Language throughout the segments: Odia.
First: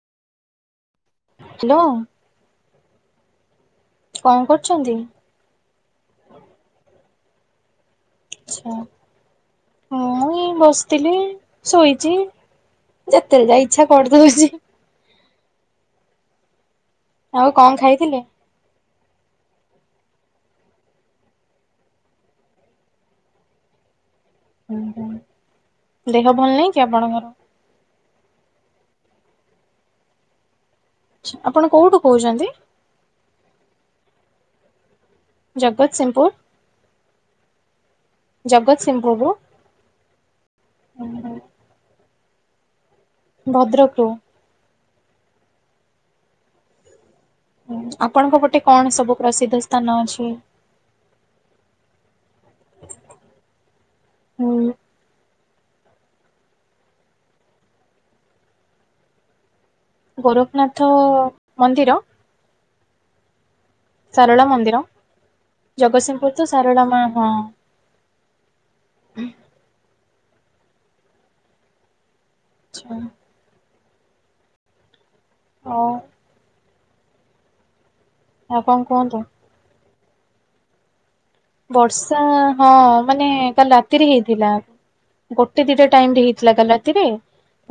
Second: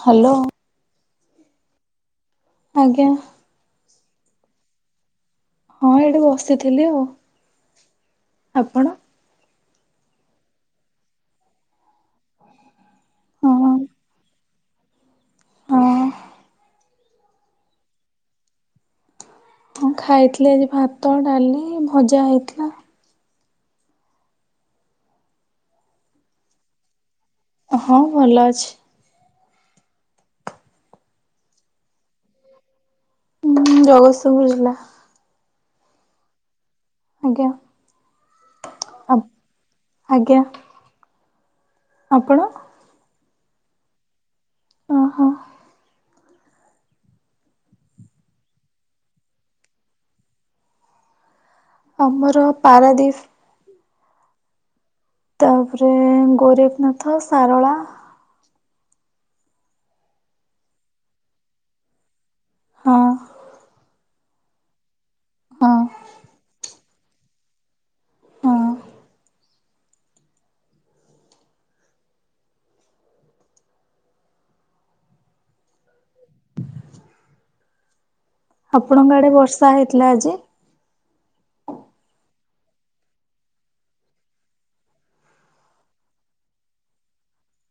ହ୍ୟାଲୋ। ହ୍ୟାଲୋ। ଆଜ୍ଞା। କଣ କରୁଛନ୍ତି? ହଁ ଏଇଠି ବସିଥିଲି ଆଉ। ଆଛା ଆପଣ? ହଁ ମୁ ବସିଥିଲି ଶୋଇଛି। ହଁ। ଯେତେବେଳେ ଯା ଇଚ୍ଛା କରିଦେଉଛି। ହଁ। ଆଉ କଣ ଖାଇଥିଲେ? ହଁ ଖାଇଥିଲି ଆଜି ଭାତ ଡାଲି ଭଜା ହେଇଥିଲା। ହୁଁ ହୁ ଦେହ ଭଲ ନାହିଁ କି ଆପଣଙ୍କର। ହଁ ଭଲ ଅଛି। ଆପଣ କୋଉଠୁ କହୁଛନ୍ତି? ହୁଁ ଜଗତସିଂ ଜିଲ୍ଲା। ଜଗତସିଂହପୁର। ଆଜ୍ଞା। ଜଗତସିଂହପୁର ରୁ। ଆଜ୍ଞା ଆପଣ। ଭଦ୍ରକରୁ। ଓହୋ। ହୁଁ ଆପଣଙ୍କ ପଟେ କଣ ସବୁ ପ୍ରସିଦ୍ଧ ସ୍ଥାନ ଅଛି? ଆମର ପାରାଦ୍ୱୀପ୍। ହୁଁ ତାପରେ ଗୋରେଖନାଥ ସାରଳା। ଗୋରଖନାଥ ମନ୍ଦିର? ହଁ। ସାରଳା ମନ୍ଦିର, ହଁ। ଜଗତସିଂହପୁର ତ ସାରଳା ମା ହଁ। ହଁ ଆଚ୍ଛା। ହଉ। ଆଉ କଣ ଆପଣଙ୍କ କୁହନ୍ତୁ? ଆଡ଼େ ବର୍ଷା ହେଇଥିଲା ଆଜି? ବର୍ଷା ହଁ ମାନେ କାଲି ରାତିରେ ହେଇଥିଲା। ଗୋଟେ ଦିଟା ଟାଇମ୍ ରେ ହେଇଥିଲା କାଲି ରାତିରେ।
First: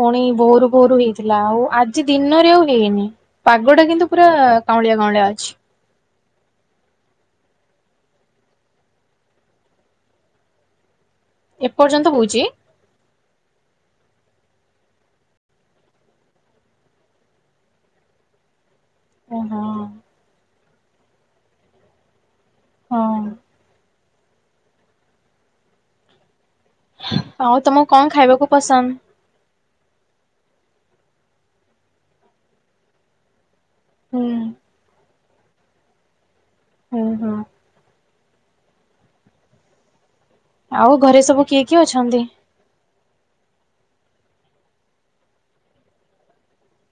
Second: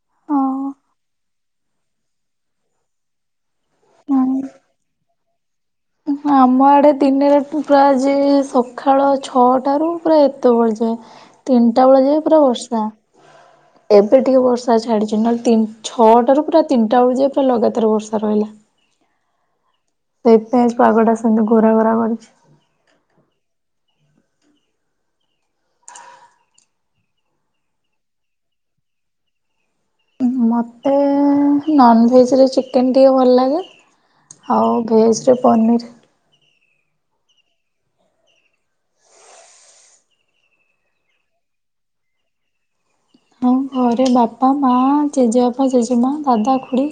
ପୁଣି ଭୋରୁ ଭୋରୁ ହେଇଥିଲା ଆଉ ଆଜି ଦିନରେ ଆଉ ହେଇନି। ପାଗ ଟା କିନ୍ତୁ ପୁରା ହଁ। କାଉଁଳିଆ କାଉଁଳିଆ ଅଛି। ଆମ ଆଡ଼େ ଦିନେରେ ତ ପ୍ରାୟ ଯେ ସକାଳ ଛଅଟାରୁ ପୁରା ଏତେବେଳ ଯାଏ। ତିନିଟା ବେଳ ଏପର୍ଯ୍ୟନ୍ତ ଯାଏଁ ପୁରା ହଉଛି। ବର୍ଷା। ଏବେ ଟିକେ ବର୍ଷା ଛାଡିଛି ନହେଲେ ତିନ ଛଅଟାରୁ ପୁରା ତିନିଟା ବେଳ ଯାଏ ପୁରା ଲଗାତାର ବର୍ଷା ରହିଲା। ଓହୋ ସେଇଥିପାଇଁ ଆଜି ପାଗଟା ସେମିତି ଘୋରା ଘୋରା କରିଛି। ହଁ। ଆଉ ତମକୁ କଣ ଖାଇବାକୁ ପସନ୍ଦ? ମୋତେ ନନ୍ଭେଜ୍ ରେ ଚିକେନ୍ ଟିକେ ଭଲ ଲାଗେ। ହୁଁ ଆଉ ଭେଜ୍ ରେ ପନିର୍। ହୁଁ ହୁଁ ଆଉ ଘରେ ସବୁ କିଏ କିଏ ଅଛନ୍ତି? ହଁ ଘରେ ବାପା, ମା, ଜେଜେବାପା, ଜେଜେମା, ଦାଦା, ଖୁଡ଼ି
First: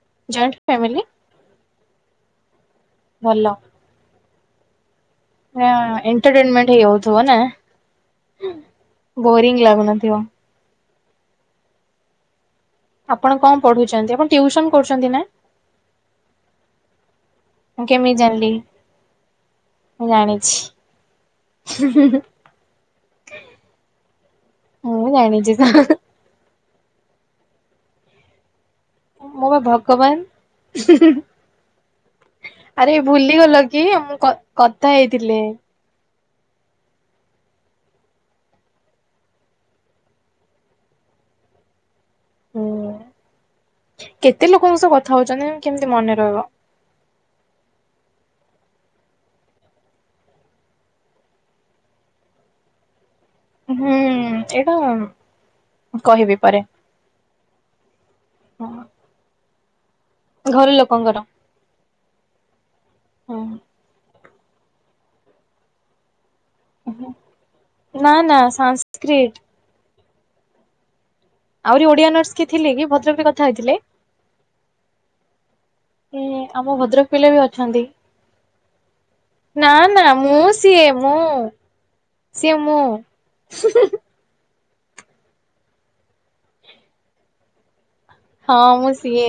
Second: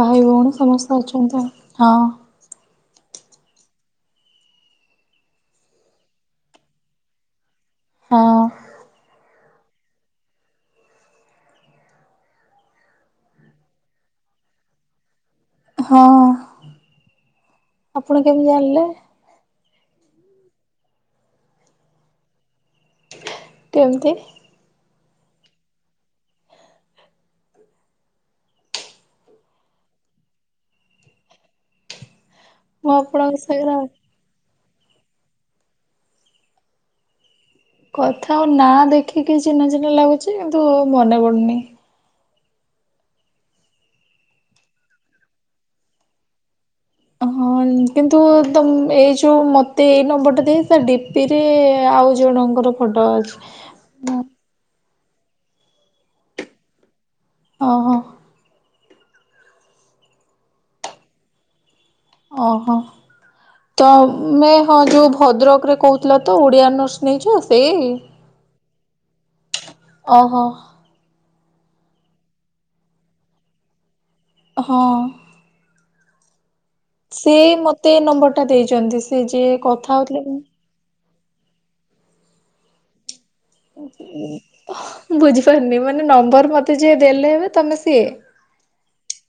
ଭାଇ ଭଉଣୀ ଜଏଣ୍ଟ ସମସ୍ତେ ଫ୍ୟାମିଲି ଅଛନ୍ତି ଆଉ ହଁ। ଭଲ ଆଁ ଏଣ୍ଟରଟେନମେଣ୍ଟ ହେଇଯାଉଥିବ ନା! ହଁ ବୋରିଂ ଲାଗୁନଥିବ। ଆପଣ କଣ ପଢୁଛନ୍ତି ଆପଣ ଟିୟୁସନ୍ କରୁଛନ୍ତି ନା? ହଁ ମୁଁ ଆପଣ କେମିତି ଜାଣିଲି? ଜାଣିଲେ? ମୁଁ ଜାଣିଛି, ହୁଁ ହୁଁ ହୁଁ କେମ୍ତି? ମୁଁ ଜାଣିଛି ତ ହଁ ହଁ ମୁଁ ବା ଭଗବାନ ହୁଁ ହୁଁ ହୁଁ ମୁଁ ଆରେ ଆପଣଙ୍କ ଭୁଲି ଗଲ ସାଙ୍ଗରେ କି ମୁଁ କ କଥା ହେଇଥିଲେ। କଥା ଆଉ ନାଁ ଦେଖିକି ଚିହ୍ନା ଚିହ୍ନା ଲାଗୁଛି କିନ୍ତୁ ମନେ ପଡୁନି। ହୁଁ କେତେ ଲୋକଙ୍କ ସହ କଥା ହଉଛନ୍ତି କେମିତି ମନେ ରହିବ। ହଁ କିନ୍ତୁ ତମ ଏଇ ଯୋଉ ମୋତେ ଏଇ ନମ୍ବରଟା ଦିଆ ହେଇଥିଲା ଡିପିରେ ଆଉ ଜଣଙ୍କର ଫଟୋ ଅଛି। ହୁଁ ଏଇଟା କହିବି ପରେ। ହଁ ହଁ ଘର ଲୋକଙ୍କର ଓହୋ ହଁ ତମେ ହଁ ଯୋଉ ଭଦ୍ରକରେ କହୁଥିଲା ତ ଓଡିଆ ଅନର୍ସ ନେଇଛ ସେଇ ନା ନା ସାଁ କ୍ରୀଟ ଓହୋ ଆହୁରି ଓଡିଆ ଅନର୍ସ କିଏ ଥିଲେ କି ଭଦ୍ରକ ରେ କଥା ହେଇଥିଲେ ହଁ ହୁଁ ଆମ ଭ ସେ ମତେ ଏ ନମ୍ବର ଟା ଦେଇଛନ୍ତି ସେ ଯିଏ କଥା ହଉଥିଲେ କି ସେ ମୁ ସେ ମୁ ହୁଁ ହୁଁ ହୁଁ ବୁଝିପାରୁନି ମାନେ ନମ୍ବର ମତେ ଯିଏ ଦେଲେ ଏବେ ତମେ ସିଏ ହଁ ମୁଁ ସିଏ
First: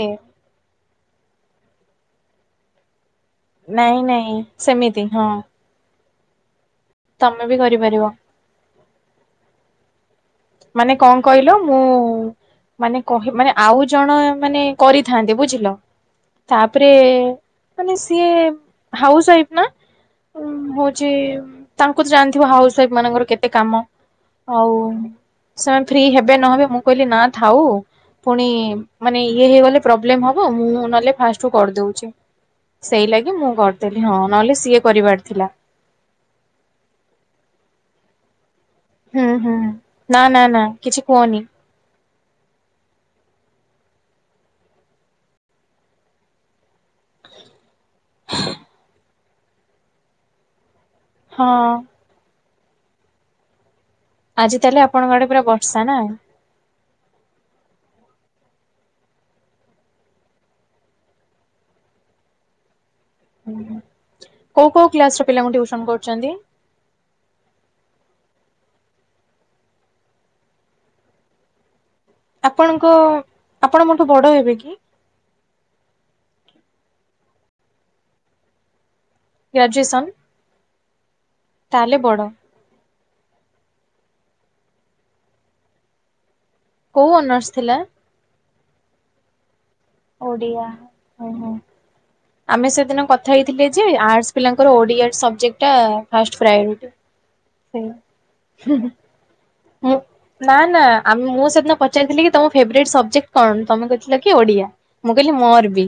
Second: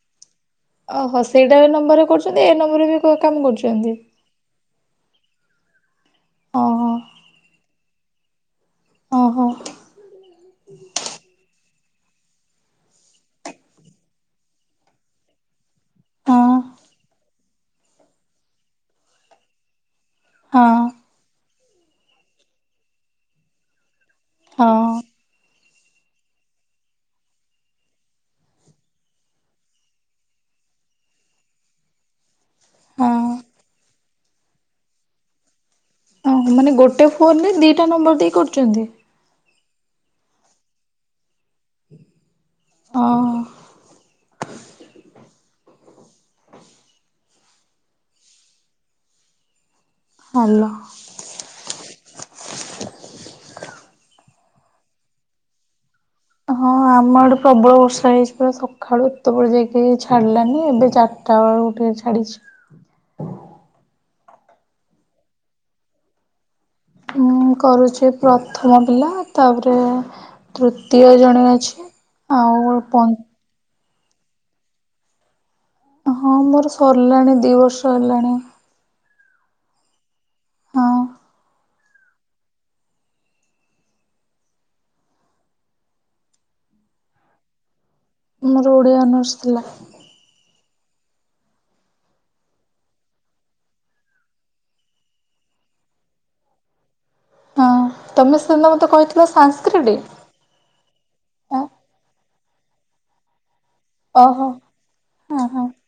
ଓହୋ ସେଇଟା ଏ ନମ୍ବରେ କରୁଛନ୍ତି ଏ ନମ୍ବରରେ ବି ହ କାମ କରୁଛନ୍ତି ନାଇଁ ନାଇଁ ସେମିତି ହଁ ହଁ ତମେ ବି କରିପାରିବ ଓହୋ ମାନେ କଣ କହିଲ ମୁଁ ମାନେ କହି ମାନେ ଆଉ ଜଣ ମାନେ କରିଥାନ୍ତିେ ବୁଝିଲ ହଁ ତାପରେ ମାନେ ସିଏ ହାଉସ ୱାଇଫ୍ ନା? ଉ ହଁ ହୋଉଚି ତାଙ୍କୁ ତ [unintelligible] ଜାଣିଥିବ ହାଉସୱାଇଫ ମାନଙ୍କର କେତେ କାମ ଆଉ। ହଁ ସାର୍ ଫ୍ରି ହେବେ ନହବେ ମୁଁ କହିଲି ନା ଥାଉ। ଫୁଣି ମାନେ ଇଏ ହେଇଗଲେ ପ୍ରୋବ୍ଲେମ ହବ। ମୁଁ ନହେଲେ ଫାଷ୍ଟରୁ କରିଦୋଉଚି ସେଇଲାଗି ହଁ। ମୁଁ କରିଦେଥିଲି ହଁ ନହେଲେ ସିଏ କରିବାର ଥିଲା। ହଁ ମାନେ ଗୋଟେ ଫୋନରେ ଦିଇଟା ନମ୍ବର ଦେଇ କରୁଚନ୍ତି। ହୁଁ ହୁଁ ନାଁ ନାଁ ନାଁ କିଛି କୁହନି। ଅ [unintelligible] ହାଲୋ। ହଁ। ଆଜି ତାହଲେ ଆପଣଙ୍କ ଆଡେ ପୁରା ବର୍ଷା ନା। ହଁ ଆମ ଆଡେ ପ୍ରବଳ ବର୍ଷା ହେଇଚି ପୁରା ସକାଳୁ ଏତେ ବୋଳ ଯାକେ ଛାଡିଲାନି ଏବେ ଚା ରିଟାବେଳ କୁ ଟିକେ ଟିଟେ ଛାଡିଚି। [unintelligible] କୋ କୋ କ୍ଲାସର ପିଲାଙ୍କୁ ଟିଉସନ କରୁଚନ୍ତି? ଉଁ କରୁଛି ପ୍ରଥମ ପିଲା ତାପରେ ତୃତୀୟ ଜଣେ ଅଛି। ଆଉ ଆପଣଙ୍କ ପଞ୍ଚ ଆପଣ ମୋଠୁ ବଡ ହେବେ କି? ହଁ ମୋର ସରିଲାଣି ଦିଇ ବର୍ଷ ହେଲାଣି। ଗ୍ରାଜୁଏସନ୍। ହଁ। ତାହେଲେ ବଡ। କୋଉ ଅନର୍ସ ଥିଲା? ମୋର ଓଡିଆ ଅନର୍ସ ଥିଲା। ଓଡିଆ ହୁଁ ହୁଁ। ଆମେ ସେ ଦିନ କଥା ହେଇଥିଲେ ଯେ ଆର୍ଟସ ପିଲାଙ୍କର ଓଡିଆ ସବଜେକ୍ଟ ଫାଷ୍ଟ ପ୍ରାୟରୁଟି। ହଁ ତମେ ସେଦିନ ମତେ କହିଥିଲ ସାଂସ୍କ୍ରିଟି? ମୁଁ ନା ନା ଆ ମୁଁ ସେଦିନ ପଚାରଥିଲି କି ତମ ଫେବରାଇଟି ସବଜେକ୍ଟ କଣ? ତମେ କହି ଥିଲ କି ଓହୋ ଓଡିଆ। ମୁଁ କହିଲି ହଁ ହଁ ମୋର ବି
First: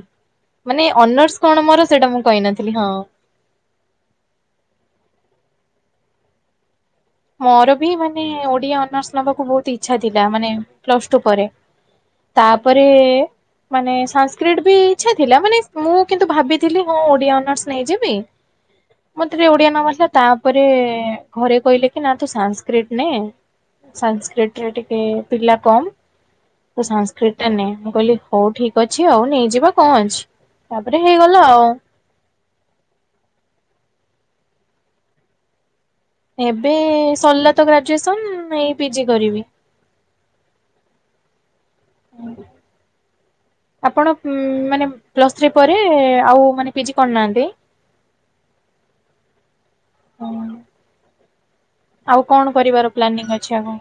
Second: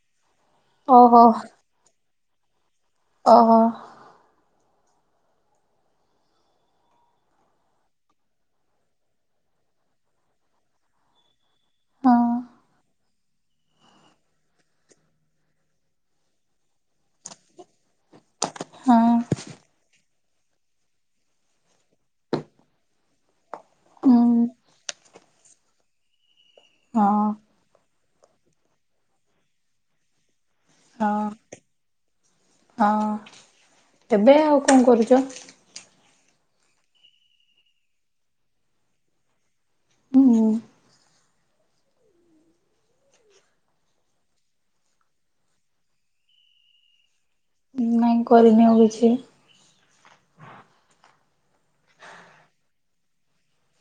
ମାନେ ଓହୋ ଅନର୍ସ କଣ ମୋର ସେଇଟା ମୁଁ କହିନଥିଲି ହଁ। ଓହୋ। ମୋର ବି ମାନେ ଓଡିଆ ଅନର୍ସ ନବାକୁ ବୋହୁତ ଇଚ୍ଛା ଥିଲା ମାନେ ପ୍ଲସ ଟୁ ପରେ। ହଁ ତାପରେ ମାନେ ସାନ୍ସକ୍ରିଟ୍ ବି ଇଚ୍ଛା ଥିଲା ମାନେ ମୁଁ କିନ୍ତୁ ଭାବିଥିଲି ହଁ ଓଡିଆ ଅନର୍ସ ନେଇ ଯି ବି ହଁ ମତେ ଟିକେ ଓଡିଆ ନେବାର ଥିଲା ତାପରେ ଘରେ କହିଲେ କି ନା ତୁ ସାନ୍ସକ୍ରିଟ୍ ନେ ହୁଁ ସାନ୍ସକ୍ରିଟ୍ ରେ ଟିକେ ପିଲା କମ୍। ତୁ ହଁ ସାନ୍ସକ୍ରିଟ୍ ଟା ନେ ମୁଁ କହିଲି ହୋଉ ଠିକ୍ ଅଛି ଆଉ ନେଇଯିବା କଣ ଅଛି। ତାପରେ ହଁ ହେଇଗଲା ଆଉ। ହଁ ଏବେ ଆଉ କଣ କରୁଚ? ଏବେ ସରିଲା ତ ଗ୍ରାଜୁଏସନ ଏଇ ପିଜି କରିବି। ହୁଁ ହୁଁ। ଆପଣ ପ୍ନୁ ମାନେ ପ୍ଲସଥ୍ରୀ ପରେ ଆଉ ମାନେ ପିଜି କରି ନାହାନ୍ତି। ନାଇଁ କରିନି ଆଉ କିଛି। ହୁଁ ଆଉ କଣ କରିବାର ପ୍ଲାନିଙ୍ଗ ଅଛି ଆଗକୁ?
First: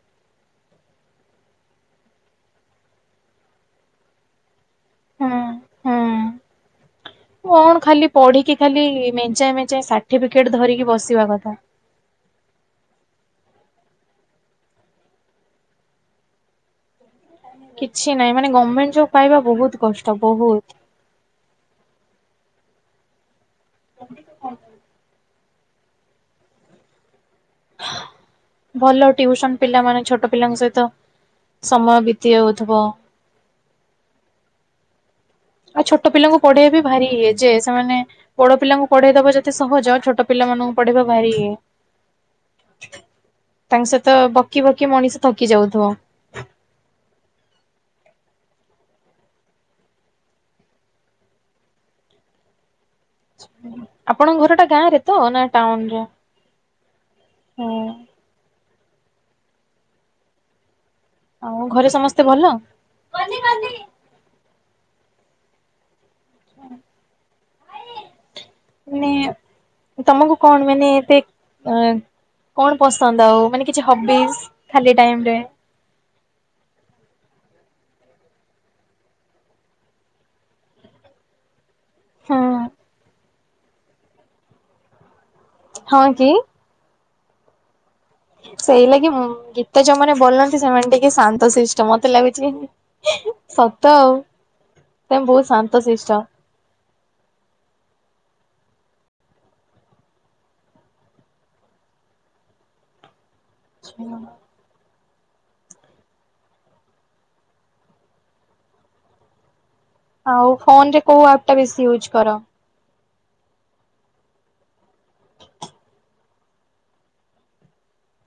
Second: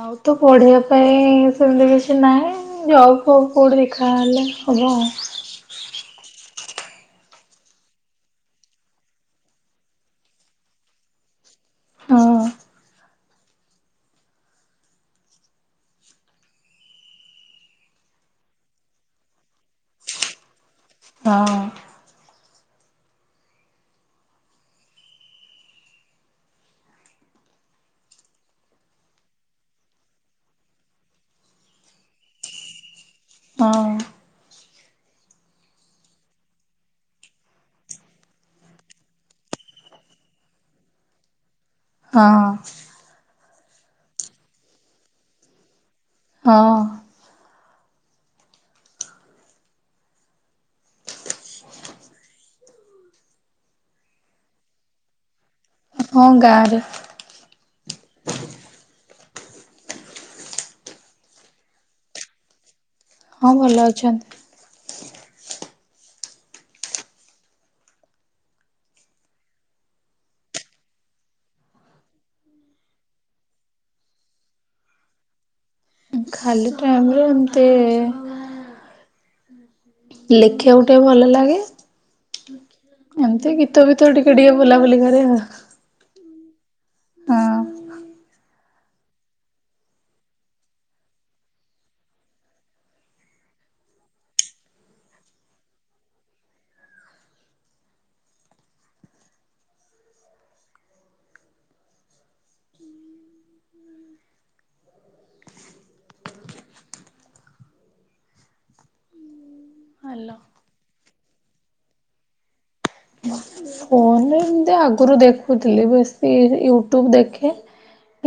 ଆଉ ତ ପଢେଇବା ପାଇଁ ସେମିତି କିଛି ନାହିଁ। ଜବ୍ ଫବ୍ କୋଉଟେ ଦେଖା ହେଲେ ହେବ ହୁଁ ହୁଁ। ଆଉ। କଣ ଖାଲି ପଢିକି ଖାଲି ମେଞ୍ଚାଏ ମେଞ୍ଚାଏ ସାର୍ଟିଫିକେଟ ଧରିକି ବସିବା କଥା। ହଁ କିଛି ନାହିଁ ମାନେ ଗମେଣ୍ଟ ଜବ ପାଇବା ବହୁତ କଷ୍ଟ ବହୁତ। ହଁ। [unintelligible] ଭଲ ଟିଉସନ୍ ପିଲା ମାନେ ଛୋଟ ପିଲାଙ୍କ ସହିତ ସମୟ ବିତି ଯାଉଥିବ। ହଁ। ଆଉ ଛୋଟ ପିଲାଙ୍କୁ ପଢେଇବା ବି ଭାରି ଇ ଯେ ସେମାନେ ବଡ଼ ପିଲାଙ୍କୁ ପଢେଇବା ଦେବା ଯେତେ ସହଜ ଛୋଟ ପିଲାଙ୍କୁ ପଢ଼େଇବା ଭାରି ୟେ ହଁ। ତାଙ୍କ ସହିତ ବକି ବକି ମଣିଷ ଥକି ଯାଉ ଥିବ। ହଁ। ଆପଣଙ୍କ ଘରଟା ଗାଁରେ ତ ନା ଟାଉନ ରେ? ହଁ ଗାଁରେ। ହଁ। ଆଉ ଘରେ ସମସ୍ତେ ଭଲ? ହଁ ଭଲ ଅଛନ୍ତି। [unintelligible] ମାନେ ତମକୁ କଣ ମାନେ ଏତେ କଣ ପସନ୍ଦ ଆଉ ମାନେ କିଛି ହବିସ୍ ଖାଲି ଟାଇମ ରେ? ଖାଲି ଟାଇମ ରେ ଏମିତି ଲେଖିବାକୁ ଟିକେ ଭଲ ଲାଗେ। ହଁ। ଏମିତି ଗୀତ ଫିତ ଟିକେ ଟିକେ ବୋଲାବୋଲି କରେ ଆଉ। ହଁ କି? ହଁ। ସେଇ ଲାଗି ଉଁ ଗୀତ ଯୋଉ ମାନେ ବୋଲନ୍ତି ସେମାନେ ଟିକେ ଶାନ୍ତ ଶିଷ୍ଟ ମତେ ଲାଗୁଛି ସତ ଆଉ ତମେ ବହୁତ ଶାନ୍ତ ଶିଷ୍ଟ। [unintelligible] ଭଲ। ଆଉ ଫୋନ୍ ରେ କୋଉ ଆପ ଟା ବେଶି ୟୁଜ କର? ଫୋନ୍ ରେ ଏମତି ଆଗରୁ ଦେଖୁଥିଲି ବେଶି ୟୁଟ୍ୟୁବ ଦେଖେ।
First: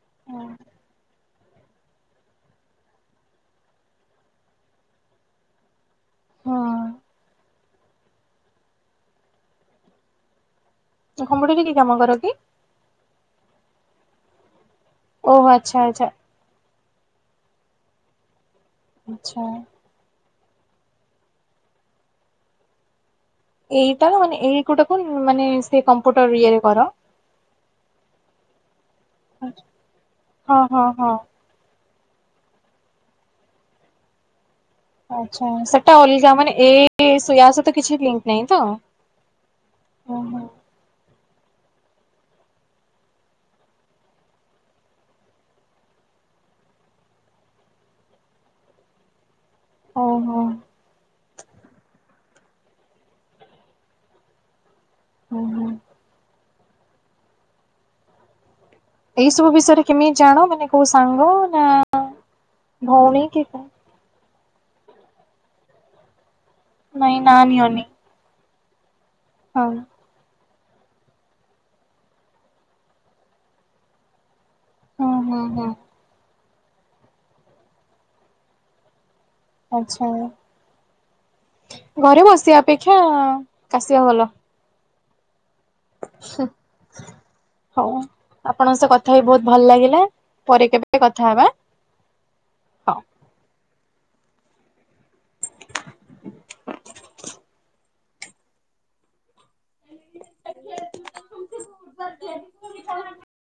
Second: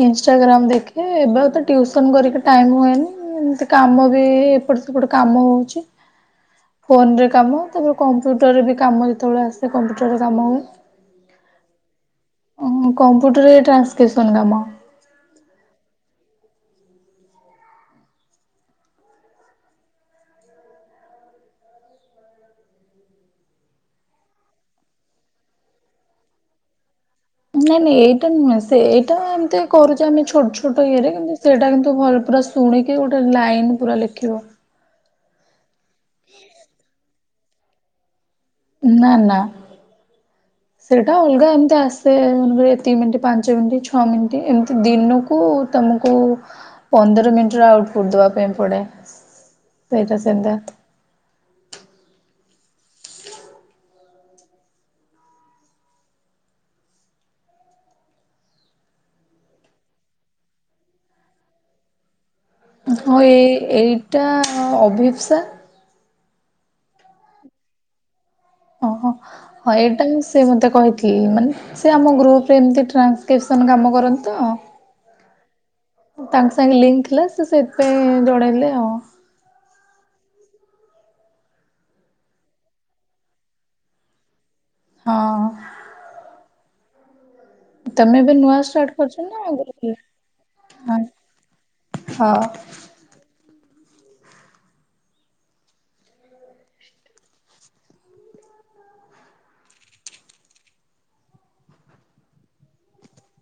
ଇନ୍‌ଷ୍ଟାଗ୍ରାମ ଦେଖେ ଏବେ ଆଉ ତ ଟ୍ୟୁସନ୍ କରିକି ଟାଇମ ହୁଏନି ଏମିତି କାମ ବି ଏପଟେ ସେପଟେ କାମ ହଉଛି। ହଁ ଫୋନରେ କାମ କେବେ କମ୍ପ୍ୟୁଟରରେ ବି କାମ ଯେତେବେଳେ ଆସେ କମ୍ପ୍ୟୁଟରରେ କାମ ହୁଏ। [unintelligible] କି କାମ କର କି? କମ୍ପ୍ୟୁଟର ରେ ଟ୍ରାନ୍ସକ୍ରିପ୍ସନ୍ କାମ। ଓହୋ ଆଚ୍ଛା ଆଚ୍ଛା। ଆଚ୍ଛା। ଏଇଟା ମାନେ ଏଇ ଗୋଟାକୁ ମାନେ ସେ କମ୍ପୁଟର ଇଏରେ କର? ନାଇଁ ନାଇଁ ଏଇଟା ନୁହେଁ ସେ ଏଇଟା ଏମିତି କରୁଛେ ଆମେ ଛୋଟ ହଁ ହଁ ଛୋଟ ଇଏରେ ହଁ। ସେଇଟା କିନ୍ତୁ ଭଲ ପୁରା ଶୁଣିକି ଗୋଟେ ଲାଇନ୍ ପୁରା ଲେଖିବ। ଆଚ୍ଛା ସେଟା ଅଲଗା ମାନେ ଏ ଇୟା ସହିତ କିଛି ଲିଙ୍କ ନାହିଁ ତ? ନା ନା। ଓହୋ ସେଇଟା ଅଲଗା ଏମିତି ଆସେଲଏତିିକି ମିନିଟ ପାଞ୍ଚ ମିନିଟ୍ ଛଅ ମିନିଟ ଏମିତି ଦିନକୁ ତମକୁ ପନ୍ଦର ମିନିଟର ଆଉଟପୁଟ ଦେବା ପାଇଁ ପଡ଼େ। ଓହୋ ସେଇଟା। [inaudible] [inaudible] ଏଇ ସବୁ ବିଷୟରେ କେମିତି ଜାଣ ମାନେ କୋଉ ସାଙ୍ଗ ନା ହଁ ଭଉଣୀ କି ଏଇ କଣ? ଏଇଟା ଅଭିପ୍ସା ନାଇଁ ନା ନିଅନି। ଓହୋ ହଁ ଏଇଟା ସେ ମୋତେ କହିଥିଲେ ମାନେ ସେ ଆମ ଗ୍ରୁପ୍ରରେ ଏମିତି ଟ୍ରାନ୍ସକ୍ରିପସନ କାମ କରନ୍ତି ତ ହଁ ହଁ ହଁ। ତାଙ୍କ ସାଙ୍ଗେ ଲିଙ୍କ ଥିଲା ସେ ସେଇଥିପାଇଁ ଜଣେଇଲେ ଆଉ। ଆଚ୍ଛା ଘରେ ବସିବା ଅପେକ୍ଷା କାସିବା ଭଲ। ହଁ। ହୁଁ। ହଉ ତମେ ଏବେ ନୂଆ ଆପଣଙ୍କ ସହ ଷ୍ଟାର୍ଟ କଥା କରିଛ ବି ନା ବହୁତ ଭଲ ଆଗରୁ ଲାଗିଲା ପରେ ହଁ କେବେ କଥା ହେବା। ହଁ। [inaudible]